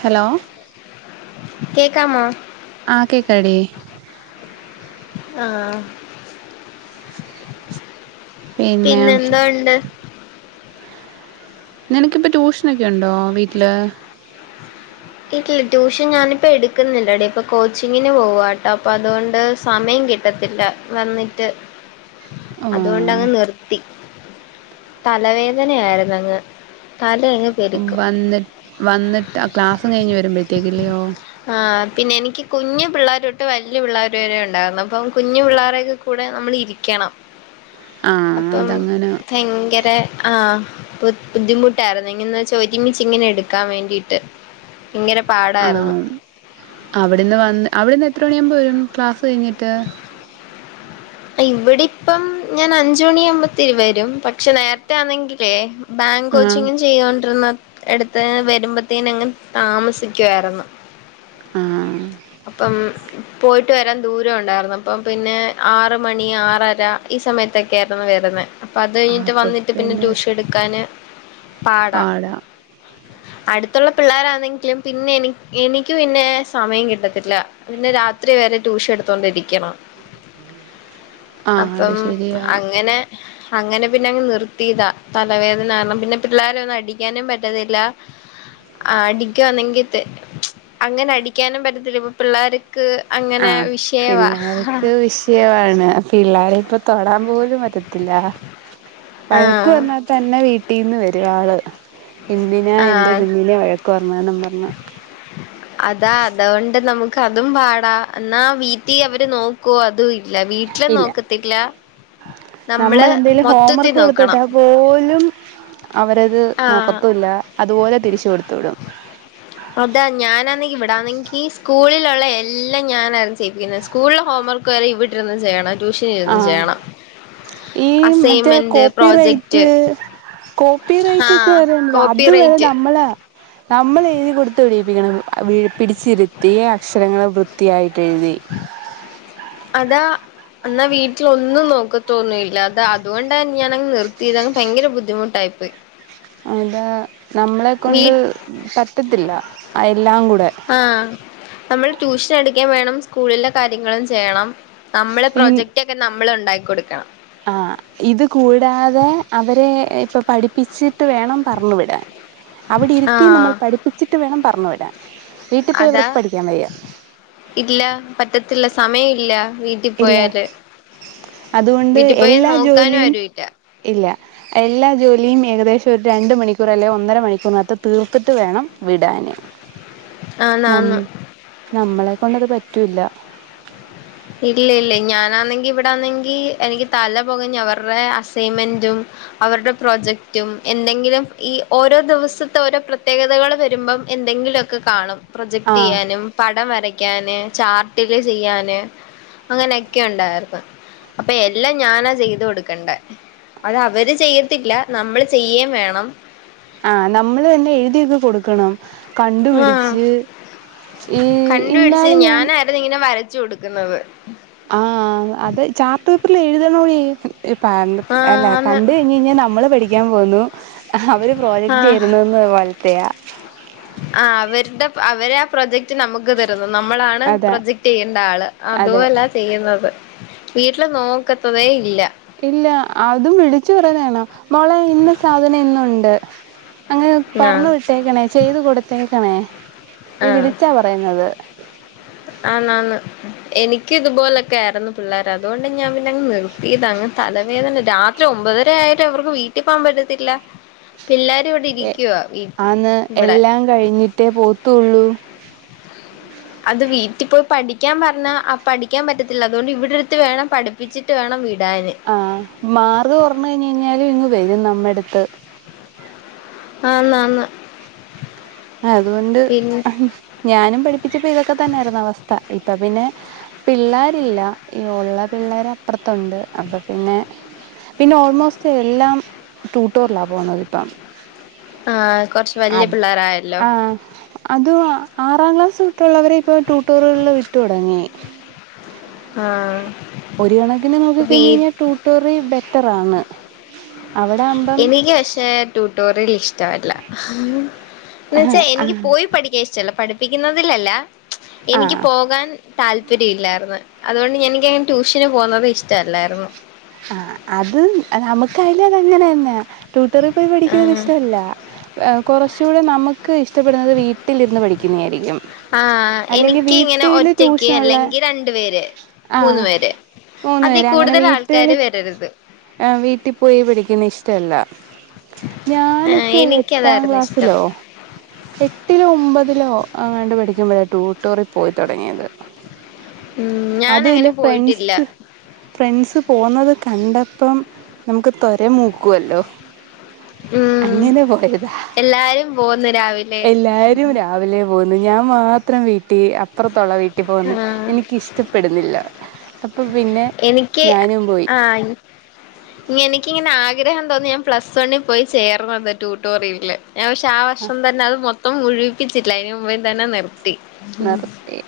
Hello കേക്കാമോ ആഹ് കേക്കാടി ആഹ് പിന്നെ പിന്നെന്തോ ഇണ്ട് നിനക്കിപ്പം ട്യൂഷനൊക്കെ ഉണ്ടോ വീട്ടില് ഇല്ല ട്യൂഷൻ ഞാനിപ്പോ എടുക്കുന്നില്ലടി ഇപ്പൊ കോച്ചിങ്ങിന് പോകുവാട്ടോ അപ്പൊ അതുകൊണ്ട് സമയം കി ട്ടത്തില്ല വന്നിട്ട് ആ അത് കൊണ്ട് അങ്ങ് നിർത്തി തലവേദന ആയിരുന്നു അങ്ങ് തല അങ്ങ് വന്ന് വന്ന്ട്ട് ആഹ് ക്ലാസ് കഴിഞ്ഞ് വരുമ്പോഴത്തേക്കില്ലയോ ആ പിന്നെ എനിക്ക് കുഞ്ഞു പിള്ളേരു തൊട്ട് വല്യ പിള്ളേർ വരെ ഉണ്ടായിരുന്നു അപ്പം കുഞ്ഞു പിള്ളോരൊക്കെ കൂടെ നമ്മൾ ഇരിക്കണം ആ അപ്പം അതങ്ങനെ ഭയങ്കര ആഹ് ബുദ്ധിമുട്ടായിരുന്നു ഇന്ന് എന്ന് വെച്ചാൻ ഇങ്ങനെ എടുക്കാൻ വേണ്ടിട്ട് ഇങ്ങനെ പാടായിരുന്നു അവിടെന്ന് വന്ന് അവിടുന്ന് എത്ര മണിയാകുമ്പ വരും ക്ലാസ്സ് കഴിഞ്ഞിട്ട് ഇവിടെപ്പം ഞാൻ അഞ്ച് മണി ആകുമ്പോത്തേന് വരും പക്ഷെ നേരത്തെ ആന്നെങ്കിലേ ബാങ്ക് ആ കോച്ചിങും ചെയ്തോണ്ടിരുന്ന എടുത്ത് വരുമ്പോത്തേന് അങ്ങ് താമസിക്കുമായിരുന്നു ആ അപ്പം പോയിട്ട് വരാൻ ദൂരം ഉണ്ടായിരുന്നു അപ്പം പിന്നെ ആറ് മണി ആറര ഈ സമയത്തൊക്കെയായിരുന്നു വരുനെ അപ്പൊ അത് കഴിഞ്ഞിട്ട് വന്നിട്ട് പിന്നെ ട്യൂഷൻ എടുക്കാന് പാടാ അടുത്ത് ള്ള പിള്ളേരാന്നെങ്കിലും പിന്നെ എനി എനിക്ക് പിന്നെ സമയം കിട്ടത്തില്ല പിന്നെ രാത്രി വരെ ട്യൂഷൻ എടുത്തോണ്ടിരിക്കണം ആ അത് അപ്പം ശരിയാ അങ്ങനെ അങ്ങനെ പിന്നെ അങ്ങ് നിർത്തിയതാ തലവേദന കാരണം പിന്നെ പിള്ളാരെ ഒന്നും അടിക്കാനും പറ്റത്തില്ല ആഹ് അടിക്കുവാന്നെങ്കിത്തെ അങ്ങനെ അടിക്കാനും പറ്റത്തില്ല ഇപ്പ പിള്ളേർ ക്ക് അങ്ങനെ വിഷയവാ സത്യമാണ് പിള്ളേരെ ഇപ്പ തൊടാൻ പോലും പറ്റത്തില്ല വഴക്ക് ആഹ് വന്നാ തന്നെ വീട്ടിൽ നിന്ന് വരുംആൾ എന്തിനാ എൻ്റെ ആഹ് കുഞ്ഞിനെ വഴക്ക് പറഞ്ഞതെന്നും പറഞ്ഞ് [inaudible] അതാ അതുകൊണ്ട് നമുക്ക് അതും പാടാ എന്നാ വീട്ടിൽ അവര് നോക്കോ അതും ഇ- ഇല്ല വീട്ടില് ഇല്ല നോക്കത്തില്ല നമ്മള് നമ്മളെന്തേലും മൊത്തത്തി ഹോംവർക്ക് കൊടുത്ത് നോക്കണം വിട്ടാ പോലും അവരത് ആഹ് നോക്കത്തുല്ല അതുപോലെ തിരിച്ചു കൊടുത്തു വിടും [inaudible] അതാ ഞാനാന്നെങ്കി ഇവിടാന്നെങ്കി സ്കൂളിലുള്ള എല്ലാം ഞാനാ ചെയ്യിപ്പിക്കുന്ന സ്കൂളിലെ ഹോംവർക്ക് വരെ ഇവിടുരുന്ന് ചെയ്യണം ട്യൂഷന് ഇരുന്നും ആഹ് ചെയ്യണം ഈ മറ്റേ ആ assignment copy project right copy right ഒക്കെ ആഹ് വരോല്ലോ കോപ്പി അത് വരെ റൈറ്റ് നമ്മളാ നമ്മൾ എഴുതി കൊടുത്ത് വിടുവിപ്പി ക്കണം പിടിച്ചിരുത്തി അക്ഷരങ്ങള് വൃത്തിയായിട്ട് എഴുതി അതാ എന്നാ വീട്ടിഒന്നും നോക്കത്തൊന്നുഇല്ല അതാ അതുകൊണ്ടാ തന്നെ ഞാനങ്ങ് നിർത്തിയത് അങ്ങ് ഭയങ്കര ബുദ്ധിമുട്ടായി പ്പോയി അതാ നമ്മളെ കൊണ്ട് പറ്റത്തില്ല എല്ലാം കൂടെ ആ നമ്മൾ ട്യൂഷൻ എടുക്കയും വേണം സ്കൂളിലെ കാര്യങ്ങളും ചെയ്യണം നമ്മള് പ്രൊജക്റ്റ് ഒക്കെ നമ്മൾ ഉണ്ടാക്കി കൊടുക്കണം ആ ഇത് കൂടാതെ അവരെ ഇപ്പൊ പഠിപ്പിച്ച് ട്ട് വേണം പറഞ്ഞ് വിടാൻ അവിടെരുത്തി ആഹ് നമ്മൾ പഠിപ്പിച്ചിട്ട് വേണം പറഞ്ഞു വിടാൻ വീട്ടിൽ പോയി അതാ ഇവർക്ക് പഠിക്കാൻ വയ്യ ഇല്ല പറ്റത്തില്ല സമയം ഇല്ല വീ ഇല്ല അതുകൊണ്ട് വീട്ടിൽ പോയാ എല്ലാ നോക്കാനും ജോലിയും ആരുല്ല ഇല്ല എല്ലാ ജോലിയും ഏകദേശം ഒരു രണ്ട് മണിക്കൂർ അല്ലെ ഒന്നര മണിക്കൂറിനകത്ത് തീർത്തിട്ട് വേണം വിടാന് ഉ ന നമ്മളെ കൊണ്ടത് പറ്റൂല്ല ഇല്ല ഇല്ല ഞാനാന്നെങ്കി ഇവിടെ ആന്നെങ്കി എനിക്ക് തല പൊകഞ്ഞ അവരുടെ അസൈൻമെന്റും അവരുടെ പ്രോജക്റ്റും എന്തെങ്കിലും ഈ ഓരോ ദിവസത്തെ ഓരോ പ്രത്യേകതകൾ വരുമ്പം എന്തെങ്കിലും ഒക്കെ കാണും പ്രൊജക്ട് ആഹ് ചെയ്യാനും പടം വരയ്ക്കാന് ചാർട്ടില് ചെയ്യാന് അങ്ങനെയൊക്കെഉണ്ടായിരുന്ന് അപ്പൊ എല്ലാം ഞാനാ ചെയ്ത് കൊടുക്കണ്ടേ അത് അവര് ചെയ്യത്തില്ല നമ്മള് ചെയ്യേം വേണം ആഹ നമ്മള് തന്നെ എഴുതിയൊക്കെ കൊടുക്കണം ആഹ് കണ്ടുപിടിച്ച് ഈ ഇന്നാളും ഞാൻ അവി ഇങ്ങനെ വരച്ചു കൊടുക്കുന്നത് ആഹ അത് ചാർട്ട് പേപ്പറിൽ എഴുതണോടി ഇപ്പ ആഹ് അല്ല ആന്ന് കണ്ട് കഴിഞ്ഞഴിഞ്ഞാൽ നമ്മൾ പഠിക്കാൻ പോകുന്നു അവര് പ്രോജക്ട് ചെയ്യരുന്നന്ന് പോലത്തെയാ ആ അവരുടെ അവരെ പ്രൊജക്റ്റ് നമുക്ക്തരുന്ന് നമ്മളാണ് അതാ പ്രൊജക്റ്റ്‌ ചെയ്യേണ്ട ആള് അതെ അതുഅല്ല ചെയ്യുന്നത് വീട്ടില് നോക്കത്തതേ ഇല്ല ഇല്ല അതും വിളിച്ചു പറയു വേണം മോളെ ഇന്നസാധനം ഇന്നുണ്ട് അങ്ങനെ ആഹ് പറഞ്ഞു വിട്ടേക്കണേ ചെയ്തു കൊടുത്തേക്കണേ ഈ വിളിച്ചാ പറയുന്നത് ആന്ന് ആന്ന് എനിക്ക് ഇതുപോലൊക്കെ ആയിരുന്നു പിള്ളേർ അതുകൊണ്ട് ഞാൻ പിന്നെങ് നിർത്തിയതാ അങ് തലവേദന രാത് ഒമ്പതര ആയിട്ടും അവർക്ക് വീട്ടിൽ പോവാൻ പറ്റത്തില്ല പിള്ളേ ഇവിടെ ഇരിക്കുവാ വീട്ടിൽ ഇവിടെ കഴിഞ്ഞിട്ടെ പോവത്തുള്ളൂ അത് വീട്ടിൽ പോയി പഠിക്കാൻ പറഞ്ഞാ പഠിക്കാൻ പറ്റത്തില്ല അതുകൊണ്ട് ഇവിടെ ഇരുത്തി വേണം പഠിപ്പിച്ചിട്ട് വേണം വിടാന് ആ മാർക്ക് കുറഞ്ഞഴിഞ്ഞാലും ഇങ്ങ് വരും നമ്മ അടുത്ത് ആന്ന് ആന്ന് അതുകൊണ്ട് ഞാനും പഠിപ്പിച്ചപ്പൊ ഇതൊക്കെ തന്നെയായിരുന്നു അവസ്ഥ ഇപ്പൊ പിന്നെ പിള്ളേരില്ല ഈ ഉള്ള പിള്ളേർ അപ്പുറത്തുണ്ട് അപ്പൊ പിന്നെ പിന്നെ ഓൾമോസ്റ്റ് എല്ലാം ടൂട്ടോറിലാ പോണത് ഇപ്പം ആഹ കൊറച്ച് വല്യ പിള്ളേരായല്ലോ ആ അത് ആറാം ക്ലാസ് തൊട്ടുള്ളവരെ ഇപ്പൊ ട്യൂട്ടോറികളില് വിട്ടു തൊ ടങ്ങി ആഹ ഒരു കണക്കിന് നോക്കി കഴിഞ്ഞഴി ഞ്ഞാൽ ടൂട്ടോറി ബെറ്ററാണ് അവിടെ ആകുമ്പം എനിക്ക് പക്ഷേ ട്യൂട്ടോറിയൽ ഇഷ്ട്ട മല്ല എന്ന വച്ചാൽ എനിക്ക് പോയി പഠിക്കാൻ ഇഷ്ടല്ലോ പഠിപ്പിക്കുന്നതിലല്ല ആ എനിക്ക് പോകാൻ താല്പര്യം ഇല്ലായിരുന്നു അതുകൊണ്ട് എനിക്കങ്ങനെ ട്യൂഷന് പോകുന്നത് ഇഷ്ടമല്ലായിരുന്നു ആഹ് അത് നമുക്ക് അയില അതങ്ങനെന്നെയ ട്യൂട്ടറിൽ പോയി പഠിക്കുന്നത് ആഹ് ഇഷ്ടമല്ല കുറച്ചുകൂടെ നമുക്ക് ഇഷ്ടപ്പെടുന്നത് വീട്ടിലിരുന്ന് പഠിക്കുന്നതായിരിക്ക ആഹ് എനിക്ക് ഇങ്ങനെ ഒറ്റക്ക് ട്യൂഷനുള്ള അല്ലെങ്കി രണ്ടു പേര് മൂന്ന് വരെ മൂന്നു പേരെ അങ്ങനെ വീട്ടുകളിൽ വീട്ടിൽ പോയി പിടിക്കുന്ന ഇഷ്ടമല്ല ഞാനൊക്കെ എട്ടാം എനിക്കതായിരുന്നു ഇഷ്ടം ക്ലാസ്സിലോ എട്ടിലോ ഒമ്പതിലോ ങാണ്ടാ പഠിക്കുമ്പോഴാണ് ട്യൂട്ടോറി പോയി തുടങ്ങിയത് ഉം അത ഇല്ല ഞാനങ്ങനെ പോയിട്ടില്ല ഫ്രണ്ട്സ് ഫ്രണ്ട്സ് പോകുന്നത് കണ്ടപ്പം നമുക്ക് ത്വര മൂക്കുല്ലോ അങ്ങനെ പോയതാ എല്ലാവരും പോകുന്ന രാവിലെ എല്ലാരും രാവിലെ പോകുന്നു ഞാൻ മാത്രം വീട്ടി അപ്പുറത്തുള്ള വീട്ടിൽ പോകുന്ന ആഹ് എനിക്കിഷ്ടപ്പെടുന്നില്ല. അപ്പം പിന്നെ എനിക്ക് ഞാനും പോയി. ആഹ് എനിക്കിങ്ങനെ ആഗ്രഹം തോന്നി ഞാൻ പ്ലസ് വണ്ണിൽ പോയി ചേർന്നത് ട്യൂട്ടോറിയില് ഞാൻ പക്ഷെ ആ വർഷം തന്നെ അത് മൊത്തം മുഴിവിപ്പിച്ചില്ല അതിന് മുമ്പേ തന്നെ നിർത്തി നിർത്തി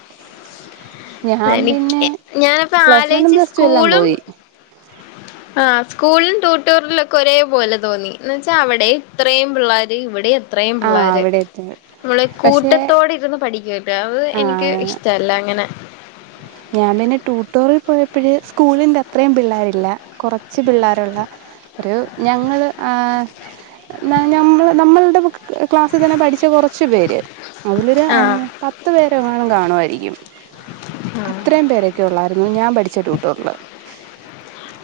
ഞാൻ പിന്നെ എനിക്ക് ഞാനപ്പ പ്ലസ് വണ്ണും ആലോയിച്ച് പ്ലസ് ടു എല്ലാം സ്കൂളും. പോയി ആഹ് സ്കൂളിലും ട്യൂട്ടറിയിലും ഒക്കെ ഒരേ പോലെ തോന്നി എന്ന് വെച്ചാ അവിടെ ഇത്രയും പിള്ളോര് ഇവിടെ എ ഇത്രയും ആഹ് പിള്ളോര് അവിടെ എത്തി നമ്മള് പക്ഷേ കൂട്ടത്തോടെ ഇരുന്ന് പഠിക്കല്ല രാവ് എനിക്ക് ആഹ് ഇഷ്ടല്ല അങ്ങനെ ഞാൻ പിന്നെ ട്യൂട്ടോറിൽ പോയപ്പോഴ് സ്കൂളിറെ അത്രയും പിള്ളേരില്ല കൊർ ച് പിള്ളേരുള്ള ഒരു ഞങ്ങള് ആ ന ഞമ്മൾ നമ്മളുടെ ക്ലാസ്സിൽ തന്നെ പഠിച്ച കൊറച്ചു പേര്. അതിലൊരു ആഹ് പത്ത് പേരെങ്ങാനും കാണുയിരിക്കും. ആഹ് അത്രയും പേരൊക്കെ ഉള്ളായിരുന്നു ഞാൻ പഠിച്ച ട്യൂട്ടൂറിൽ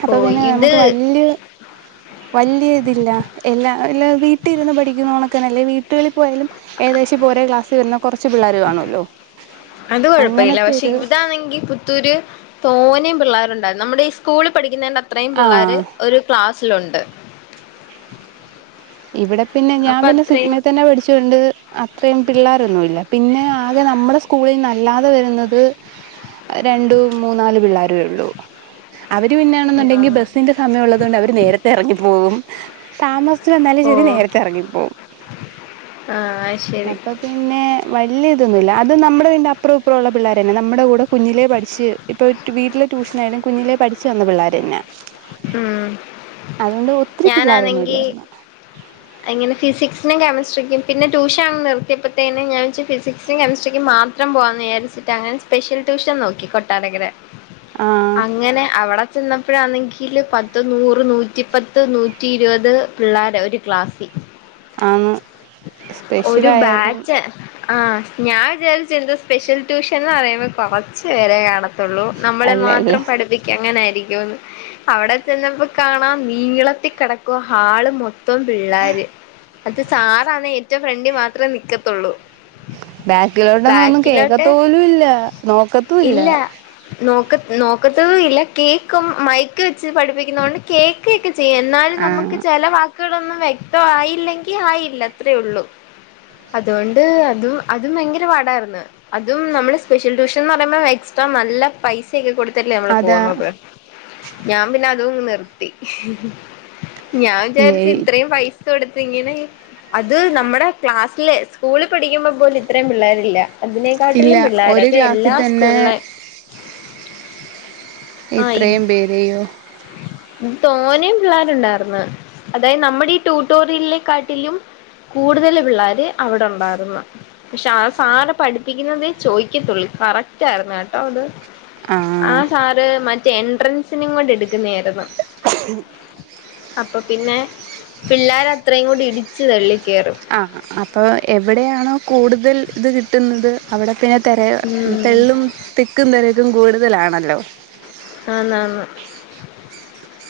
അപ്പ ഓഹ് പിന്നെ ഇത് നമുക്ക് വല്യയ [inaudible] വല്ല്യ ഇതില്ല എല്ലാ എല്ല വീട്ടിരുന്ന് പഠിക്കുന്നോണക്കനെ അല്ലെ വീട്ടുകളിൽ പോയാലും ഏകദേശം ഇപ്പോ ഒരേ ക്ലാസ്സിൽ വരുന്ന കൊറച്ച് പിള്ളേർ കാണുവല്ലോ അങ്ങനത്തെരു അത്തരു തോന്നേയും പിള്ളേരുണ്ടായിരുന്നു നമ്മുടെ ഈ സ്കൂളിൽ പഠിക്കുന്നതിന്റെ അത്രയും പിള്ളേർ ആഹ് ഒരു ക്ലാസ്സിലുണ്ട് ഇവിടെ പിന്നെ ഞാൻ അപ്പൊ പിന്നെ അത്രയും സിഗ്മ തന്നെ പഠിചോണ്ട്. അത്രയും പിള്ളോരൊന്നുല്ല പിന്നെ ആകെ നമ്മുടെ സ്കൂളിൽന്നല്ലാതെ വരുന്നത്. രണ്ടും മൂന്നാല് പിള്ളേരു ഉള്ളൂ. അവര് പിന്നെയാണെന്നുണ്ടെങ്കി ആഹ് ബസ്സിന്റെ സമയം ഉള്ളത കൊണ്ട് അവര് നേരത്തെ എറങ്ങി പോകും താമസ താമസിച്ച് വന്നാലും ശരി ഓഹ് നേരത്തെ എറങ്ങിപ്പോകും ആഹ് ശരി അപ്പൊ പിന്നെ വല്ല്യ ഇതൊന്നുല്ല അത് നമ്മുടെ വന്റെ അപ്പുറം അപ്പറം ഉള്ള പിള്ളേർ തന്നെ നമ്മുടെ കൂടെ കുഞ്ഞിലേ പഠിച്ച് ഇപ്പോൾ വീട്ടില് ട്യൂഷനായാലും കുഞ്ഞിലേ പഠിച്ച് വന്ന പിള്ളേർന്നെ ഉം അതുകൊണ്ട് ഒത്തിരി പിള്ളോരൊന്നു മില്ലായിരുന്നു [inaudible] അങ്ങനെ ഫിസിക്സിനും കെമസ്ട്രിക്കും പിന്നെ ട്യഷൻ അങ് നിത്തിയപ്പോഴത്തേെ ഞാൻ വ ഫിസിക്സും തെമിസ്ട്രിക്കും മാത്രം ഇത്രം പോവാന്ന് വിചാരിച്ചിട്ട് അങ്ങനെ സ്പെഷ്യൽ ട്യൂഷൻ നോക്കി കൊട്ടാരകര ആഹ് അങ്ങനെ അവിടെ ചെന്നപ്പോഴാന്നെങ്കി എറ്റിൽ പത്ത് നൂറ് നൂറ്റിപ്പത്ത് നൂറ്റി ഇരുപത് പിള്ളേരെ ഒരു ക്ലാസ്സിൽ ആന്ന് ഒരു സ്പെഷ്യലായാലും ബാച്ച് ആഹ് ഞാൻ വിചാരിച്ചെത് സ്പെഷ്യൽ ട്യൂഷൻ എന്ന് പറയുമ്പോ കൊറച്ചു പേരെ കാണ നമ്മളെ അല്ല അല്ല മാത്രം പഠിപ്പക്ക് അങ്ങനായിരിക്കുമ എന്ന് അവിടെ ചെന്നപ്പോ കാണാ നീളത്തി കെടക്കുവ ഹാള് മൊത്ത മൊത്തം പിള്ളോര് അത് സാറാാണ് ഏറ്റ ഫ്രണ്ട് മാത്രമേ നിക്കത്തുള്ളൂ ബാക്കിലോട്ടന്ന ഒന്നും ബാക്കിലോട്ട് കേക്കത്തോലും ഇല്ല നോക്കത്തൂല്ല. ഇല്ല നോക്ക നോക്കത്തതും ഇല്ല കേക്കും മൈക്ക് വെച്ച് പഠിപ്പിക്കുന്നോണ്ട് കേക്ക ഒക്കെ ചെയ്യും എന്നാലും നമുക്ക് ആഹ് ചെലവാ മക്കടൊന്നും വ്യക്തയില്ലെങ്കിൽ ആയില്ല അത്രേ ഉള്ളൂ അതുകൊണ്ട് അതും അതും ഭയങ്കര പാടായിര്ന്ന് അതും നമ്മള് സ്പെഷ്യൽ ട്യൂഷൻ എന്ന് പറയുമ്പോ എക്സ്ട്രാ നല്ല പൈസയൊക്കെ കൊടുത്തിട്ടല്ലേ നമ്മള് അതാ പോവുന്നത്. ഞാൻ പിന്നെ അത നിർത്തി ഞാൻ വിചാരിച്ച ഏയ് ഇത്രയും പൈസ ടുത്തിങ്ങനെ അത് നമ്മുടെ ക്ലാസ്സില്സ്കൂള പഠിക്കുമ്പോ പോലും ഇത്രയും പിള്ളേരില്ല. ഇല്ല അതിനെക്കാട്ടിലും ഒരു പിള്ളോരൊക്കെ ക്ലാസ്സിൽ എല്ലാ തന്നെ സ്കൂളില ഇത്രയും പേരെയോ തോനും പിള്ളേരുണ്ടായിന്ന് അതായത് നമ്മുടെ ഈ ട്യൂട്ടോറിയലിനെക്കാട്ടിലും കൂടുതൽ പിള്ളോര് അവിടെ ഉണ്ടായിര്ന്നു പക്ഷെ ആ സാര പഠിപ്പിക്കുന്നുന്നത് ചോദിക്കത്തുള്ളൂ കറക്റ്റ് ആയിരുന്നു കേട്ടോ അത് ആ ആഹ് സാറ് മറ്റേ എൻട്രൻസിനും കൊണ്ട് എടുക്കുന്നായിരുന്നു [inaudible] അപ്പൊ പിന്നെ പിള്ളേർ അത്രയും കൂടി ഇടിച്ചു തള്ളി കേറും ആഹ് അപ്പൊ എവിടെയാണോ കൂടുതൽ ഇത് കിട്ടുന്നത് അവിടെ പിന്നെ ഉം തിക്കും തിരക്കും കൂടുതലാണല്ലോ ആന്ന് ണ്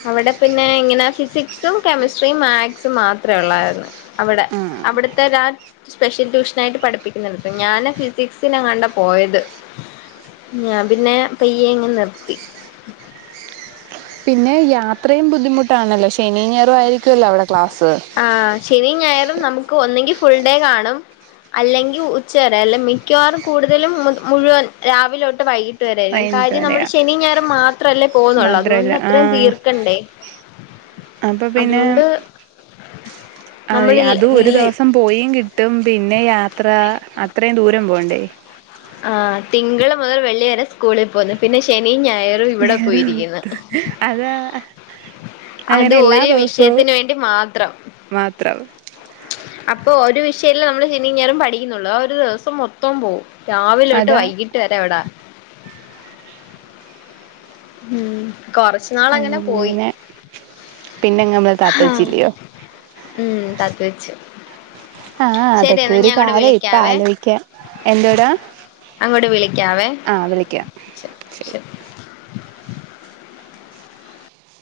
അവിടെ പിന്നെ ഇങ്ങനെ ഫിസിക്സും കെമിസ്ട്രിയും മാക്സും മാത്രമേ ഉള്ളായിരുന്നു അവിടെ ആഹ് അവിടുത്തെ ദാ സ്പെഷ്യൽ ട്യൂഷനയിട്ട് പഠിപ്പിക്കുന്ന ഞാന് ഫിസിക്സിനെങ്ങാണ്ടാ പോയത് ഞാ പിന്നെ പയ്യെ അങ്ങ് നിർത്തി പിന്നെ യാത്രയും ബുദ്ധിമുട്ടാണല്ലോ ശനിഞായറും ആയിരിക്കുമല്ലോ അവിടെ ക്ലാസ്സ് ആഹ് ശനി ഞായരും നമുക്ക് ഒന്നെങ്കി ഫുൾ ഡേ കാണും അല്ലെങ്കിൽ ഉച്ചവരെ അല്ല മിക്കവാറും കൂടുതലും മുഴുവൻ രാവിലോട്ട് വൈകിട്ട വരെയായിരിക്കും വൈകിട്ട് കാര്യം നമ്മുടെ വരെയാ ശനി ഞയറും മാത്രല്ലേ പോകുന്നുള്ളൂ അതുകൊണ്ട് മാത്രല്ല അത്രയും ആഹ് തീർക്കണ്ടേ അപ്പൊ പിന്നെ അതുകൊണ്ട് നമ്മളിൽ അതും ഒരു ഈ ദിവസം പോയി കിട്ടും പിന്നെ യാത്ര അത്രയും ദൂരം പോണ്ടേ ആഹ് തിങ്കൾ മുതൽ വെള്ളി വരെ സ്കൂളിൽ പോന്നു പിന്നെ ശനിയും ഞായറും ഇവിടെ ഞായറ് പോയിരിക്കുന്നു അതാ അത് അങ്ങനെ എല്ലാ ഒരു ദിവസവും വിഷയത്തിന് വേണ്ടി മാത്രം മാത്രം അപ്പൊ ഒരു വിഷയല്ല നമ്മള് ശനിം ഞായറും പഠിക്കുന്നുള്ളൂ ആ ഒരു ദിവസം മൊത്തം പോവും രാവിലെ തൊട്ട് അതാ വൈകിട്ട് വരെ അവിടാ ഉംമ് കൊറച്ച് നാളങ്ങനെ പോയി അങ്ങനെ പിന്നെ നമ്മളെ ഹാ താത്തച്ചില്ലയോ ഉം തത്ത് വെച്ചു ആഹ് അതൊക്കെ ഒരു കാലം ഇപ്പ വിളിക്കാവേ ആലോയിക്കാം എന്തോടാ അങ്ങോട്ട് വിളിക്കാവേ ആഹ് വിളിക്കാം ശരി